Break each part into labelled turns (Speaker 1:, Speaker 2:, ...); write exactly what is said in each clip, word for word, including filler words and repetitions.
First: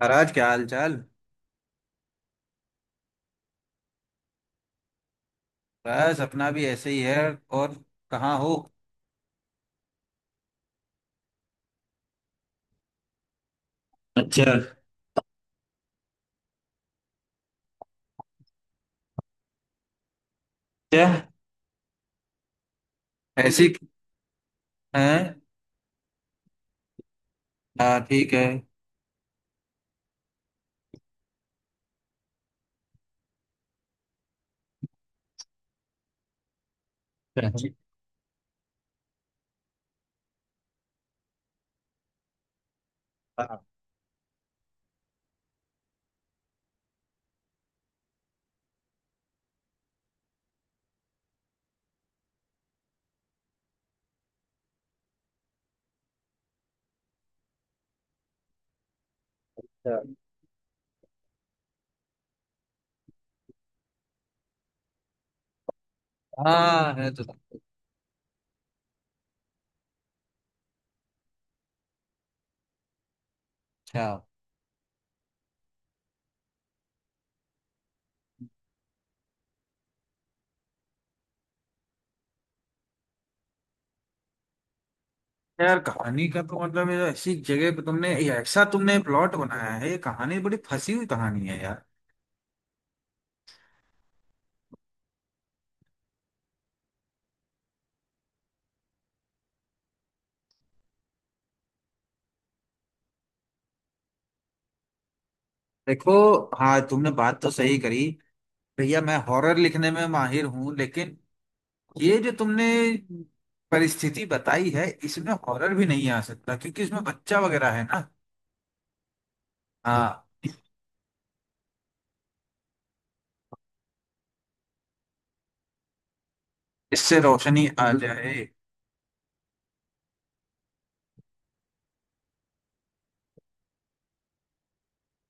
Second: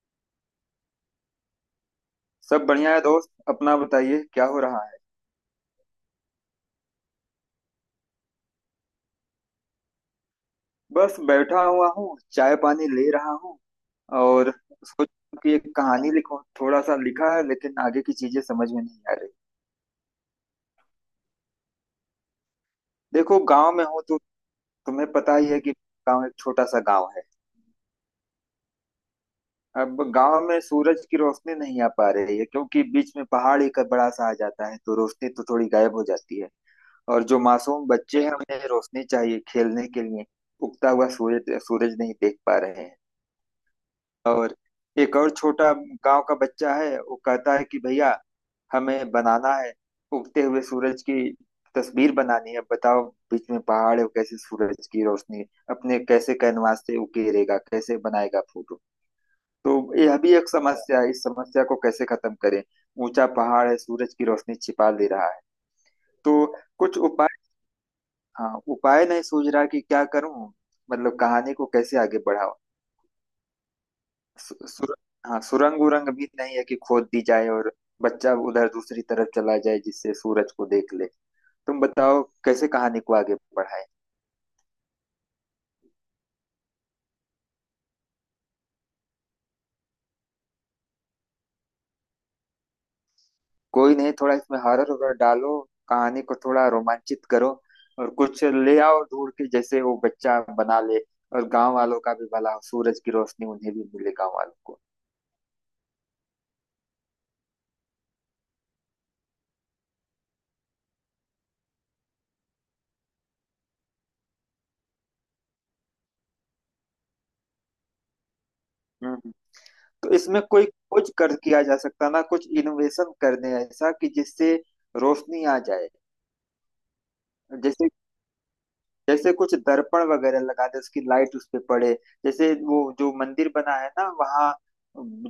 Speaker 1: महाराज, क्या हाल चाल।
Speaker 2: सब बढ़िया है दोस्त। अपना बताइए, क्या हो रहा है?
Speaker 1: बस अपना भी ऐसे ही है। और कहाँ हो?
Speaker 2: बस बैठा हुआ हूँ, चाय पानी ले रहा हूँ। और
Speaker 1: अच्छा।
Speaker 2: सोच रहा हूं कि एक कहानी लिखूं। थोड़ा सा लिखा है लेकिन आगे की चीजें समझ में नहीं आ रही।
Speaker 1: क्या?
Speaker 2: देखो,
Speaker 1: ऐसी।
Speaker 2: गांव में हूँ तो तुम्हें
Speaker 1: है।
Speaker 2: पता ही है कि गांव एक छोटा सा गांव है।
Speaker 1: हाँ, ठीक है।
Speaker 2: अब गांव में सूरज की रोशनी नहीं आ पा रही है क्योंकि बीच में पहाड़ एक बड़ा सा आ जाता है, तो रोशनी तो थोड़ी गायब हो जाती है। और जो
Speaker 1: अच्छा।
Speaker 2: मासूम बच्चे हैं उन्हें रोशनी चाहिए खेलने के लिए। उगता हुआ सूरज सूरज नहीं देख पा रहे हैं। और एक और छोटा गांव का बच्चा है, वो कहता है कि भैया हमें बनाना है, उगते हुए सूरज की तस्वीर बनानी है। बताओ, बीच में पहाड़ है, वो कैसे सूरज की रोशनी अपने कैसे कैनवास से उकेरेगा, कैसे बनाएगा फोटो। तो
Speaker 1: अच्छा।
Speaker 2: यह भी एक समस्या है, इस समस्या को कैसे खत्म करें। ऊंचा पहाड़ है, सूरज की रोशनी छिपा दे रहा है। तो
Speaker 1: हाँ,
Speaker 2: कुछ
Speaker 1: है तो।
Speaker 2: उपाय। हाँ, उपाय नहीं सूझ रहा कि क्या करूं। मतलब कहानी को कैसे आगे बढ़ाऊं।
Speaker 1: अच्छा।
Speaker 2: सु, सुर, हाँ, सुरंग उरंग भी नहीं है कि खोद दी जाए और बच्चा उधर दूसरी तरफ चला जाए जिससे सूरज को देख ले। तुम बताओ कैसे कहानी को आगे बढ़ाए।
Speaker 1: यार, कहानी का तो मतलब है, ऐसी जगह पे तुमने ये ऐसा तुमने प्लॉट बनाया है, ये कहानी बड़ी फंसी हुई कहानी है यार।
Speaker 2: कोई नहीं, थोड़ा इसमें हॉरर वगैरह डालो, कहानी को थोड़ा रोमांचित करो, और कुछ ले आओ ढूंढ के, जैसे वो बच्चा बना ले और गांव वालों का भी भला हो, सूरज की रोशनी उन्हें भी मिले, गांव वालों को।
Speaker 1: देखो। हाँ, तुमने बात तो सही करी। भैया, मैं हॉरर लिखने में माहिर हूँ, लेकिन ये जो तुमने परिस्थिति बताई है, इसमें हॉरर भी नहीं आ सकता क्योंकि इसमें बच्चा वगैरह है ना।
Speaker 2: हम्म। तो
Speaker 1: हाँ।
Speaker 2: इसमें कोई कुछ कर किया जा सकता ना, कुछ इनोवेशन कर दें ऐसा कि जिससे रोशनी आ जाए।
Speaker 1: इससे रोशनी
Speaker 2: जैसे,
Speaker 1: आ जाए।
Speaker 2: जैसे कुछ दर्पण वगैरह लगा दे, उसकी लाइट उस पे पड़े। जैसे वो जो मंदिर बना है ना, वहाँ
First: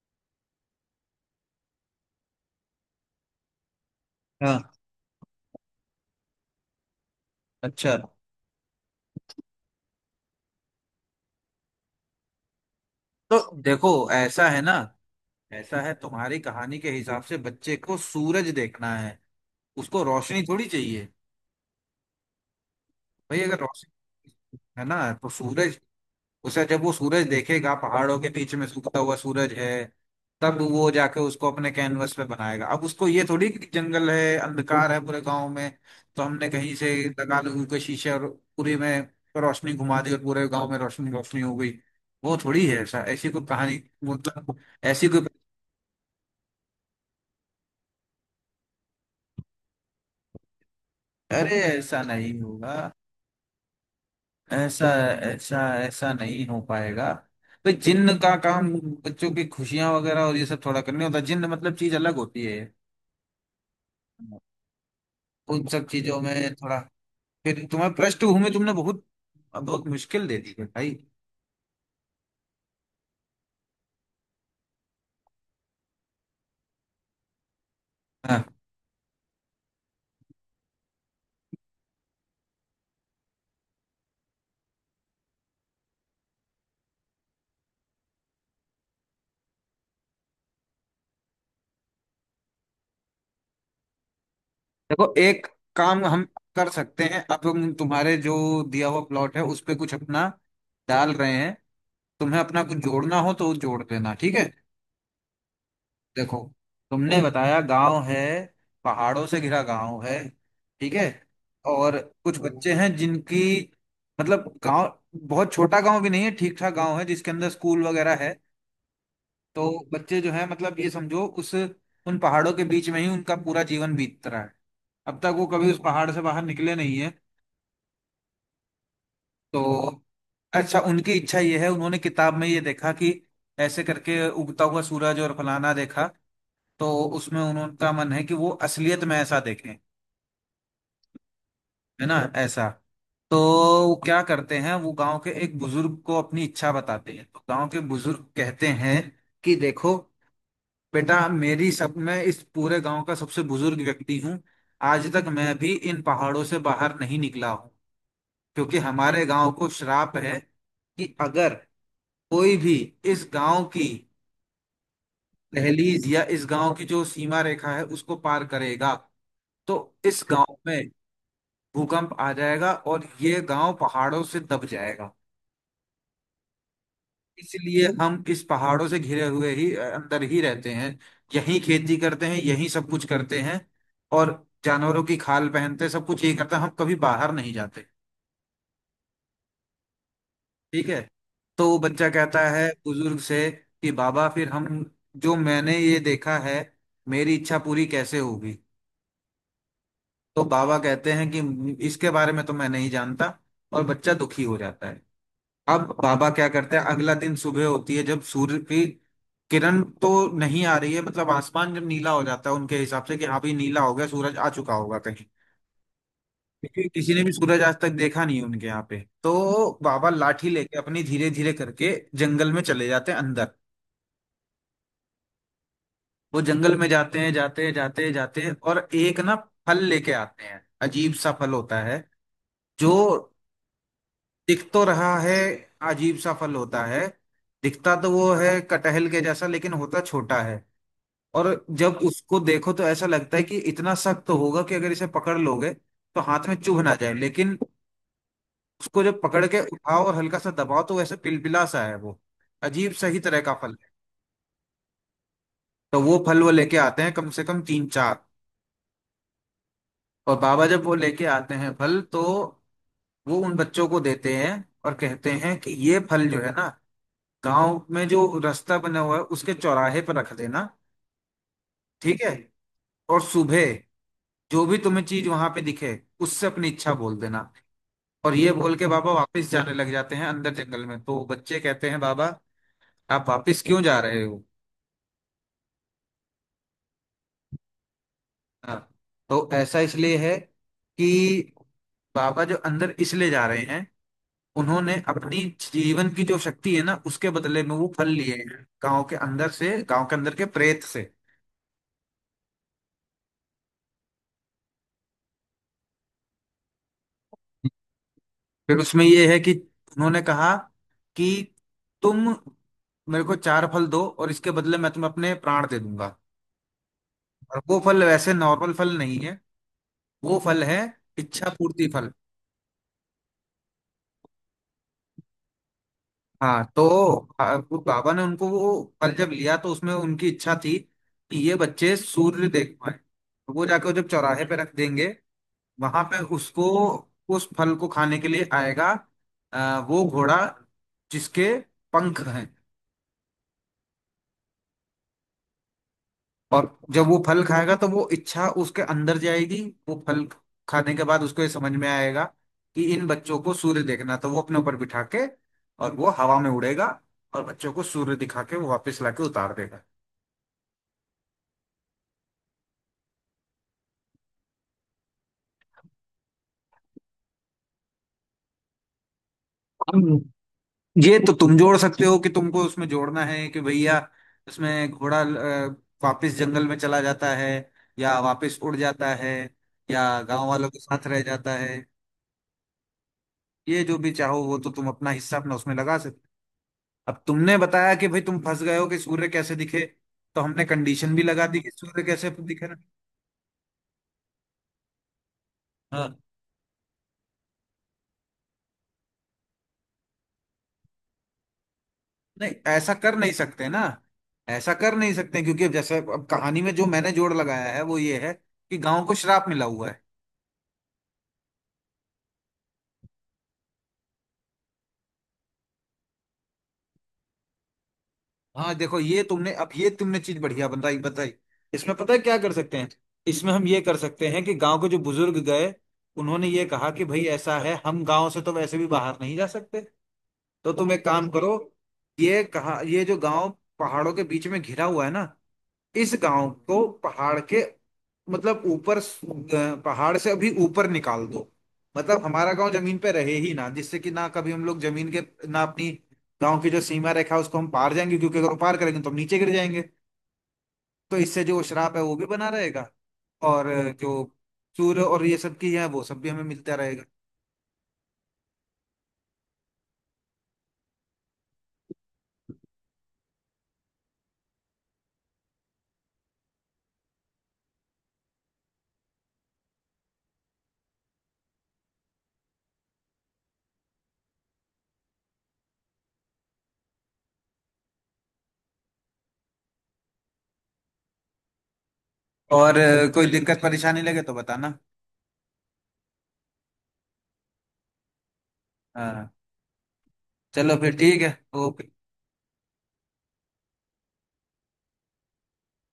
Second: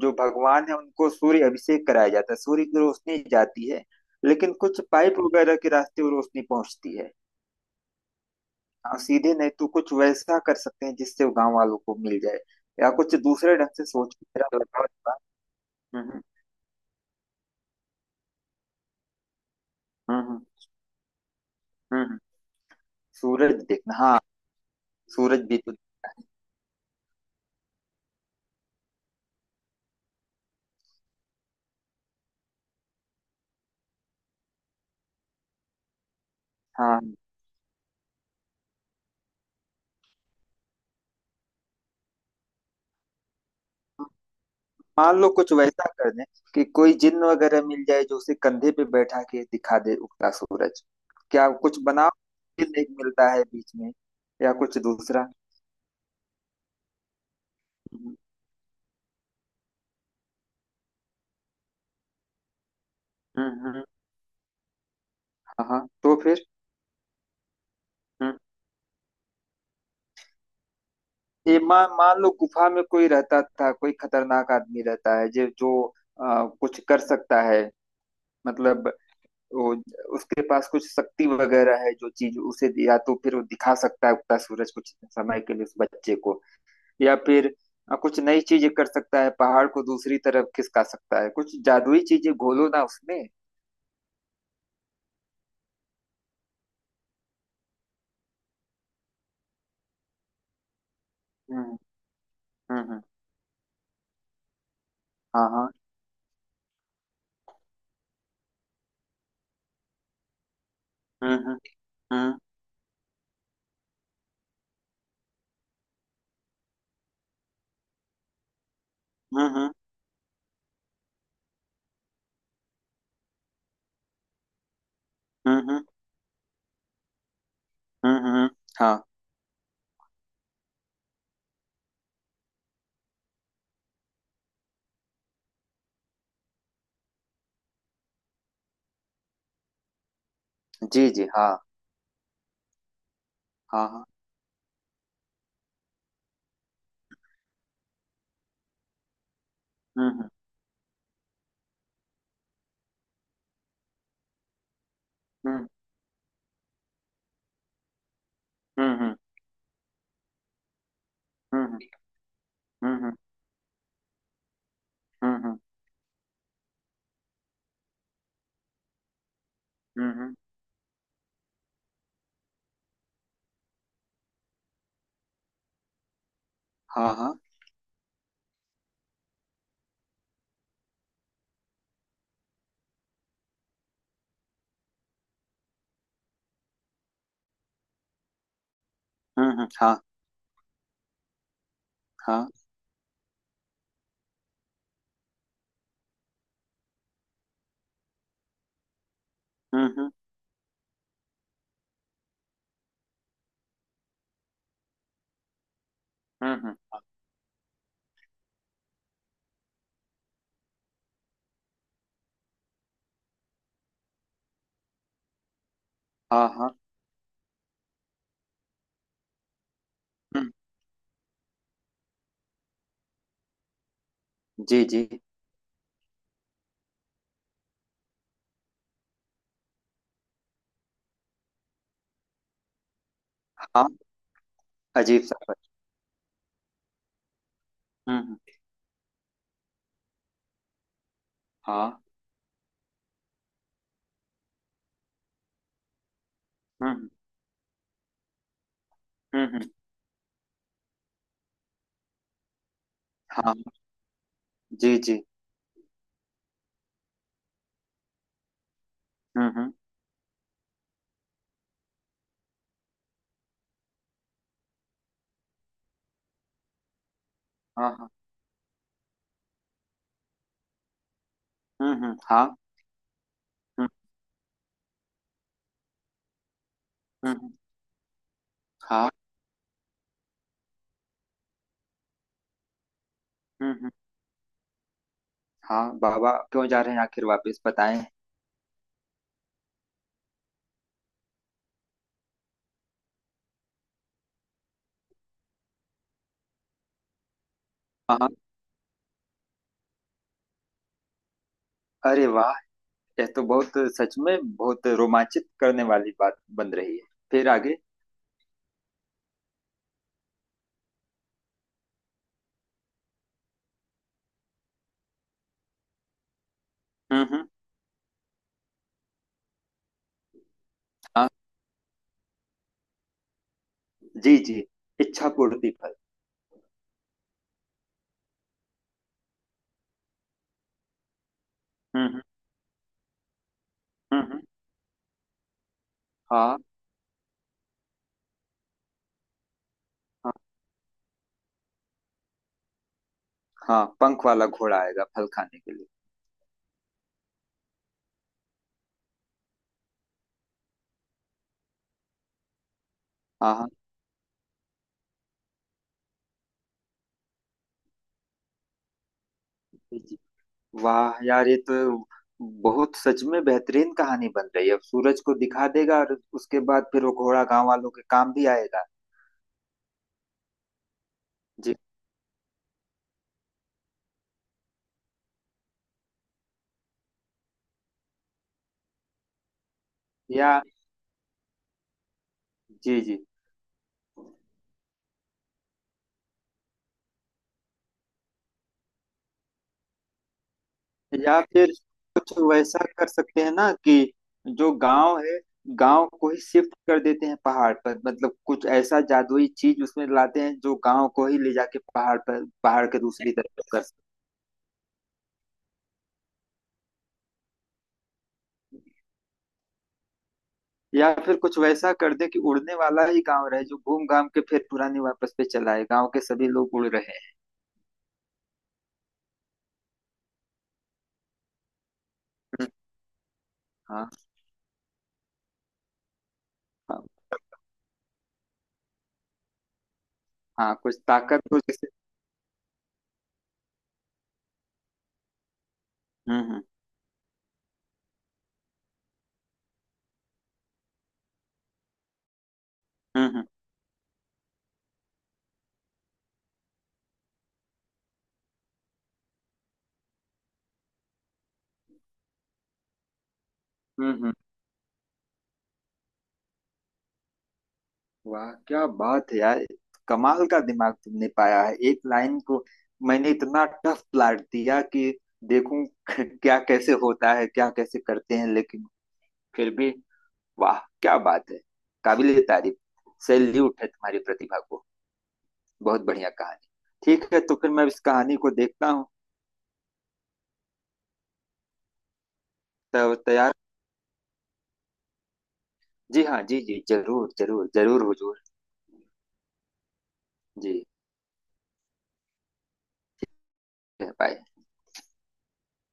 Speaker 2: जो भगवान है उनको सूर्य अभिषेक कराया जाता है, सूर्य की रोशनी जाती है लेकिन
Speaker 1: हाँ।
Speaker 2: कुछ पाइप वगैरह के रास्ते वो रोशनी पहुंचती है।
Speaker 1: अच्छा।
Speaker 2: हाँ, सीधे नहीं तो कुछ वैसा कर सकते हैं जिससे वो गांव वालों को मिल जाए। या कुछ
Speaker 1: तो
Speaker 2: दूसरे ढंग से
Speaker 1: देखो,
Speaker 2: सोच के
Speaker 1: ऐसा
Speaker 2: मेरा
Speaker 1: है ना।
Speaker 2: बताओ इस बार।
Speaker 1: ऐसा है,
Speaker 2: हम्म।
Speaker 1: तुम्हारी कहानी के हिसाब से बच्चे को सूरज देखना है। उसको
Speaker 2: हम्म।
Speaker 1: रोशनी
Speaker 2: हम्म।
Speaker 1: थोड़ी चाहिए।
Speaker 2: हम्म, हम्म।
Speaker 1: भाई,
Speaker 2: सूरज
Speaker 1: अगर
Speaker 2: देखना, हाँ।
Speaker 1: रोशनी है ना तो
Speaker 2: सूरज भी तो।
Speaker 1: सूरज, उसे जब वो सूरज देखेगा, पहाड़ों के बीच में सूखता हुआ सूरज है, तब वो जाके उसको अपने कैनवस पे बनाएगा। अब उसको ये थोड़ी कि जंगल है, अंधकार है पूरे गांव में। तो हमने कहीं से
Speaker 2: हाँ,
Speaker 1: लगा लगू के शीशे, और पूरे में रोशनी घुमा दी, और पूरे गांव में रोशनी रोशनी हो गई। वो थोड़ी है ऐसा, ऐसी कोई कहानी, मतलब ऐसी
Speaker 2: मान
Speaker 1: कोई।
Speaker 2: लो कुछ वैसा कर दें कि कोई जिन्न वगैरह मिल जाए जो उसे कंधे पे बैठा के दिखा दे उगता सूरज। क्या
Speaker 1: अरे,
Speaker 2: कुछ
Speaker 1: ऐसा
Speaker 2: बनाओ।
Speaker 1: नहीं होगा।
Speaker 2: जिन्न एक मिलता है बीच में, या कुछ
Speaker 1: ऐसा
Speaker 2: दूसरा।
Speaker 1: ऐसा ऐसा नहीं हो पाएगा। तो जिन्न
Speaker 2: हम्म।
Speaker 1: का काम बच्चों की खुशियां वगैरह और ये सब थोड़ा करने होता है। जिन्न मतलब चीज अलग होती है।
Speaker 2: हम्म।
Speaker 1: उन
Speaker 2: हाँ
Speaker 1: सब
Speaker 2: हाँ, तो
Speaker 1: चीजों
Speaker 2: फिर।
Speaker 1: में थोड़ा। फिर तुम्हें
Speaker 2: हम्म।
Speaker 1: पृष्ठभूमि तुमने बहुत बहुत मुश्किल दे दी है भाई।
Speaker 2: ये मान मान लो गुफा में कोई रहता था, कोई खतरनाक आदमी रहता है जो जो आ, कुछ कर सकता है।
Speaker 1: हाँ
Speaker 2: मतलब वो, उसके पास कुछ शक्ति वगैरह है जो चीज उसे, या तो फिर वो दिखा सकता है उगता सूरज कुछ समय के लिए उस बच्चे को। या फिर अ, कुछ नई चीजें कर सकता है, पहाड़ को दूसरी तरफ खिसका सकता है, कुछ जादुई चीजें घोलो ना उसमें।
Speaker 1: देखो, एक काम हम कर सकते हैं। अब हम तुम्हारे जो दिया हुआ प्लॉट है, उस पे कुछ अपना डाल रहे हैं।
Speaker 2: हम्म।
Speaker 1: तुम्हें अपना कुछ
Speaker 2: हम्म। हम्म,
Speaker 1: जोड़ना हो तो जोड़ देना, ठीक है।
Speaker 2: हाँ हाँ।
Speaker 1: देखो, तुमने बताया गांव है, पहाड़ों से घिरा गांव है, ठीक है।
Speaker 2: हम्म। हम्म।
Speaker 1: और कुछ
Speaker 2: हम्म।
Speaker 1: बच्चे हैं जिनकी, मतलब गांव बहुत छोटा गांव भी नहीं है, ठीक ठाक गांव है जिसके अंदर स्कूल वगैरह है। तो
Speaker 2: हम्म।
Speaker 1: बच्चे जो है, मतलब ये समझो, उस उन पहाड़ों के बीच में ही उनका पूरा जीवन बीत रहा है। अब तक वो
Speaker 2: हम्म।
Speaker 1: कभी उस
Speaker 2: हम्म।
Speaker 1: पहाड़ से बाहर निकले नहीं है।
Speaker 2: हम्म। हम्म, हाँ।
Speaker 1: तो अच्छा, उनकी इच्छा ये है, उन्होंने किताब में ये देखा कि ऐसे करके उगता हुआ सूरज और फलाना देखा। तो उसमें उनका मन है कि वो असलियत में ऐसा देखें।
Speaker 2: जी जी हाँ।
Speaker 1: है ना ऐसा। तो
Speaker 2: हाँ
Speaker 1: वो
Speaker 2: हाँ।
Speaker 1: क्या करते हैं, वो गांव के एक बुजुर्ग को अपनी इच्छा बताते हैं, तो गांव के बुजुर्ग कहते हैं कि देखो
Speaker 2: हम्म।
Speaker 1: बेटा, मेरी सब मैं इस पूरे गांव का सबसे बुजुर्ग व्यक्ति हूँ। आज तक मैं
Speaker 2: हम्म।
Speaker 1: भी इन पहाड़ों से बाहर नहीं निकला हूँ, क्योंकि
Speaker 2: हम्म।
Speaker 1: हमारे गांव को श्राप है कि अगर
Speaker 2: हम्म।
Speaker 1: कोई भी
Speaker 2: हम्म। हम्म। हम्म।
Speaker 1: इस गांव की
Speaker 2: हम्म। हम्म। हम्म,
Speaker 1: दहलीज या इस गांव की जो सीमा रेखा है उसको पार करेगा, तो
Speaker 2: हम्म, हम्म,
Speaker 1: इस
Speaker 2: हम्म।
Speaker 1: गांव में भूकंप आ जाएगा और ये गांव पहाड़ों से दब जाएगा।
Speaker 2: हाँ हाँ।
Speaker 1: इसलिए हम इस पहाड़ों से घिरे हुए ही अ, अंदर ही रहते हैं। यहीं खेती करते हैं, यहीं सब कुछ करते हैं, और जानवरों की खाल पहनते हैं, सब कुछ यही करते हैं, हम कभी बाहर नहीं जाते।
Speaker 2: हम्म हम्म हाँ।
Speaker 1: ठीक है। तो वो बच्चा कहता
Speaker 2: हाँ।
Speaker 1: है बुजुर्ग से कि बाबा, फिर हम, जो मैंने ये देखा है, मेरी इच्छा पूरी कैसे होगी?
Speaker 2: हम्म। हम्म।
Speaker 1: तो बाबा कहते हैं कि इसके बारे में तो मैं नहीं जानता। और बच्चा दुखी हो जाता है। अब बाबा क्या
Speaker 2: हम्म। हम्म,
Speaker 1: करते हैं, अगला दिन सुबह होती है, जब सूर्य की किरण तो नहीं आ रही है, मतलब आसमान जब नीला हो जाता है, उनके हिसाब से कि हाँ भाई नीला हो गया, सूरज आ चुका होगा कहीं,
Speaker 2: हाँ। हाँ।
Speaker 1: क्योंकि किसी ने भी सूरज आज तक देखा नहीं है उनके यहाँ पे, तो बाबा लाठी
Speaker 2: हम्म।
Speaker 1: लेके अपनी धीरे धीरे करके जंगल में चले जाते हैं अंदर।
Speaker 2: जी जी।
Speaker 1: वो जंगल में जाते हैं, जाते हैं, जाते हैं, जाते हैं, और एक ना फल लेके आते हैं, अजीब सा फल होता है, जो
Speaker 2: हाँ।
Speaker 1: दिख तो रहा
Speaker 2: अजीब
Speaker 1: है,
Speaker 2: सा, पर।
Speaker 1: अजीब सा फल होता है। दिखता तो
Speaker 2: हम्म।
Speaker 1: वो
Speaker 2: हम्म,
Speaker 1: है कटहल के जैसा, लेकिन होता छोटा है। और जब
Speaker 2: हाँ।
Speaker 1: उसको देखो तो ऐसा लगता है कि इतना सख्त तो होगा कि अगर इसे पकड़ लोगे तो हाथ में चुभ ना
Speaker 2: हम्म।
Speaker 1: जाए, लेकिन उसको जब
Speaker 2: हम्म।
Speaker 1: पकड़ के
Speaker 2: हम्म,
Speaker 1: उठाओ और हल्का सा दबाओ तो वैसे पिलपिला सा है वो। अजीब सही तरह का
Speaker 2: हाँ।
Speaker 1: फल है।
Speaker 2: जी जी।
Speaker 1: तो वो फल वो लेके आते हैं कम से कम तीन चार।
Speaker 2: हम्म। हम्म।
Speaker 1: और बाबा जब वो लेके आते हैं फल, तो वो उन बच्चों को देते हैं, और कहते हैं कि ये फल जो है ना, गांव
Speaker 2: हाँ
Speaker 1: में
Speaker 2: हाँ।
Speaker 1: जो रास्ता बना हुआ है उसके चौराहे पर रख देना,
Speaker 2: हम्म हम्म।
Speaker 1: ठीक है।
Speaker 2: हाँ।
Speaker 1: और सुबह
Speaker 2: हम्म।
Speaker 1: जो भी तुम्हें चीज वहां पे दिखे, उससे अपनी इच्छा बोल
Speaker 2: हम्म,
Speaker 1: देना। और ये बोल के
Speaker 2: हाँ।
Speaker 1: बाबा वापस जाने लग जाते हैं अंदर जंगल में, तो बच्चे कहते हैं, बाबा आप वापस
Speaker 2: हम्म, हम्म,
Speaker 1: क्यों जा रहे हो?
Speaker 2: हाँ बाबा क्यों जा रहे हैं आखिर, वापस बताएं।
Speaker 1: हाँ। तो ऐसा इसलिए है कि बाबा जो अंदर इसलिए जा रहे हैं, उन्होंने अपनी जीवन की जो शक्ति है ना, उसके बदले में वो फल
Speaker 2: हाँ।
Speaker 1: लिए हैं, गांव के अंदर से, गांव के अंदर के प्रेत से।
Speaker 2: अरे वाह, यह तो बहुत, सच में बहुत रोमांचित करने वाली बात बन रही है। फिर आगे?
Speaker 1: फिर उसमें ये है कि उन्होंने कहा कि तुम मेरे को चार फल दो, और इसके बदले मैं तुम्हें अपने प्राण दे दूंगा।
Speaker 2: हम्म हम्म।
Speaker 1: और वो फल वैसे नॉर्मल फल नहीं है, वो फल है
Speaker 2: हाँ।
Speaker 1: इच्छा पूर्ति फल।
Speaker 2: जी जी। इच्छा पूर्ति फल।
Speaker 1: हाँ तो आ, वो बाबा ने उनको वो फल जब लिया, तो उसमें उनकी इच्छा थी कि ये बच्चे
Speaker 2: हम्म। हम्म।
Speaker 1: सूर्य देख पाए, तो वो जाकर जब
Speaker 2: हम्म, हम्म,
Speaker 1: चौराहे पे रख देंगे वहां पे,
Speaker 2: हाँ।
Speaker 1: उसको उस फल को खाने के लिए आएगा, आ, वो
Speaker 2: हाँ।
Speaker 1: घोड़ा जिसके पंख हैं।
Speaker 2: हाँ, पंख वाला घोड़ा आएगा फल खाने के लिए।
Speaker 1: और जब वो फल खाएगा तो वो इच्छा उसके अंदर जाएगी। वो फल खाने के बाद उसको ये समझ में आएगा कि इन बच्चों को
Speaker 2: हाँ हाँ।
Speaker 1: सूर्य देखना, तो वो अपने ऊपर बिठा के, और वो हवा में उड़ेगा, और बच्चों को सूर्य दिखा के वो वापस लाके उतार देगा।
Speaker 2: जी जी। वाह यार, ये तो बहुत, सच में बेहतरीन कहानी बन रही है। अब सूरज को दिखा देगा और उसके बाद फिर वो घोड़ा गांव वालों के काम भी आएगा।
Speaker 1: ये तो तुम
Speaker 2: जी।
Speaker 1: जोड़ सकते हो कि तुमको उसमें जोड़ना है कि भैया, उसमें घोड़ा अ, वापस जंगल में चला जाता है, या वापस उड़ जाता है, या गांव
Speaker 2: या।
Speaker 1: वालों के साथ रह जाता है,
Speaker 2: जी जी।
Speaker 1: ये जो भी चाहो, वो तो तुम अपना हिस्सा अपना उसमें लगा सकते हो। अब तुमने बताया कि भाई तुम फंस गए हो कि सूर्य कैसे दिखे, तो हमने कंडीशन भी
Speaker 2: या
Speaker 1: लगा दी कि
Speaker 2: फिर
Speaker 1: सूर्य कैसे
Speaker 2: कुछ
Speaker 1: दिखे ना।
Speaker 2: वैसा कर सकते हैं ना कि जो गांव है, गांव
Speaker 1: हाँ,
Speaker 2: को ही शिफ्ट कर देते हैं पहाड़ पर, मतलब कुछ ऐसा जादुई चीज उसमें लाते हैं जो गांव को ही ले जाके पहाड़ पर,
Speaker 1: नहीं,
Speaker 2: पहाड़
Speaker 1: ऐसा
Speaker 2: के
Speaker 1: कर नहीं
Speaker 2: दूसरी तरफ
Speaker 1: सकते ना,
Speaker 2: कर सकते।
Speaker 1: ऐसा कर नहीं सकते क्योंकि अब जैसे, अब कहानी में जो मैंने जोड़ लगाया है वो ये है कि गांव को श्राप मिला हुआ है।
Speaker 2: या फिर कुछ वैसा कर दे कि उड़ने वाला ही गांव रहे, जो घूम घाम के फिर पुरानी वापस पे चला है, गांव के सभी लोग उड़ रहे हैं।
Speaker 1: हाँ देखो, ये तुमने अब ये तुमने चीज बढ़िया बताई बताई। इसमें पता है क्या कर
Speaker 2: हम्म,
Speaker 1: सकते हैं। इसमें हम ये कर
Speaker 2: हाँ
Speaker 1: सकते हैं कि गांव के जो बुजुर्ग गए, उन्होंने ये कहा कि
Speaker 2: हाँ।
Speaker 1: भाई ऐसा है, हम गांव से तो वैसे भी बाहर नहीं जा सकते। तो
Speaker 2: हाँ,
Speaker 1: तुम
Speaker 2: कुछ
Speaker 1: एक काम
Speaker 2: ताकत
Speaker 1: करो,
Speaker 2: हो जैसे।
Speaker 1: ये कहा, ये जो गांव पहाड़ों के बीच में घिरा हुआ है ना, इस
Speaker 2: हम्म।
Speaker 1: गांव
Speaker 2: हम्म।
Speaker 1: को पहाड़ के मतलब ऊपर अ, पहाड़ से अभी ऊपर निकाल दो। मतलब हमारा गांव जमीन पे रहे
Speaker 2: हम्म।
Speaker 1: ही ना, जिससे कि ना कभी हम लोग जमीन के, ना अपनी गांव की जो सीमा रेखा है उसको हम पार जाएंगे, क्योंकि अगर वो पार करेंगे तो हम नीचे गिर जाएंगे। तो इससे जो श्राप है वो भी बना रहेगा, और अ,
Speaker 2: हम्म।
Speaker 1: जो
Speaker 2: हम्म।
Speaker 1: सूर्य और ये सब की है वो सब भी हमें मिलता रहेगा।
Speaker 2: वाह क्या बात है यार, कमाल का दिमाग तुमने पाया है। एक लाइन को मैंने इतना टफ प्लाट दिया कि देखूं क्या कैसे होता है, क्या कैसे करते हैं, लेकिन फिर भी, वाह क्या बात है। ए तारीफ। सैल्यूट है तुम्हारी प्रतिभा को। बहुत बढ़िया कहानी। ठीक है, तो फिर मैं इस कहानी को देखता हूँ।
Speaker 1: और अ,
Speaker 2: तब
Speaker 1: कोई
Speaker 2: तैयार।
Speaker 1: दिक्कत परेशानी लगे तो बताना।
Speaker 2: जी हाँ, जी जी, जरूर जरूर जरूर हुजूर।
Speaker 1: हाँ, चलो
Speaker 2: जी।
Speaker 1: फिर, ठीक है, ओके।
Speaker 2: बाय।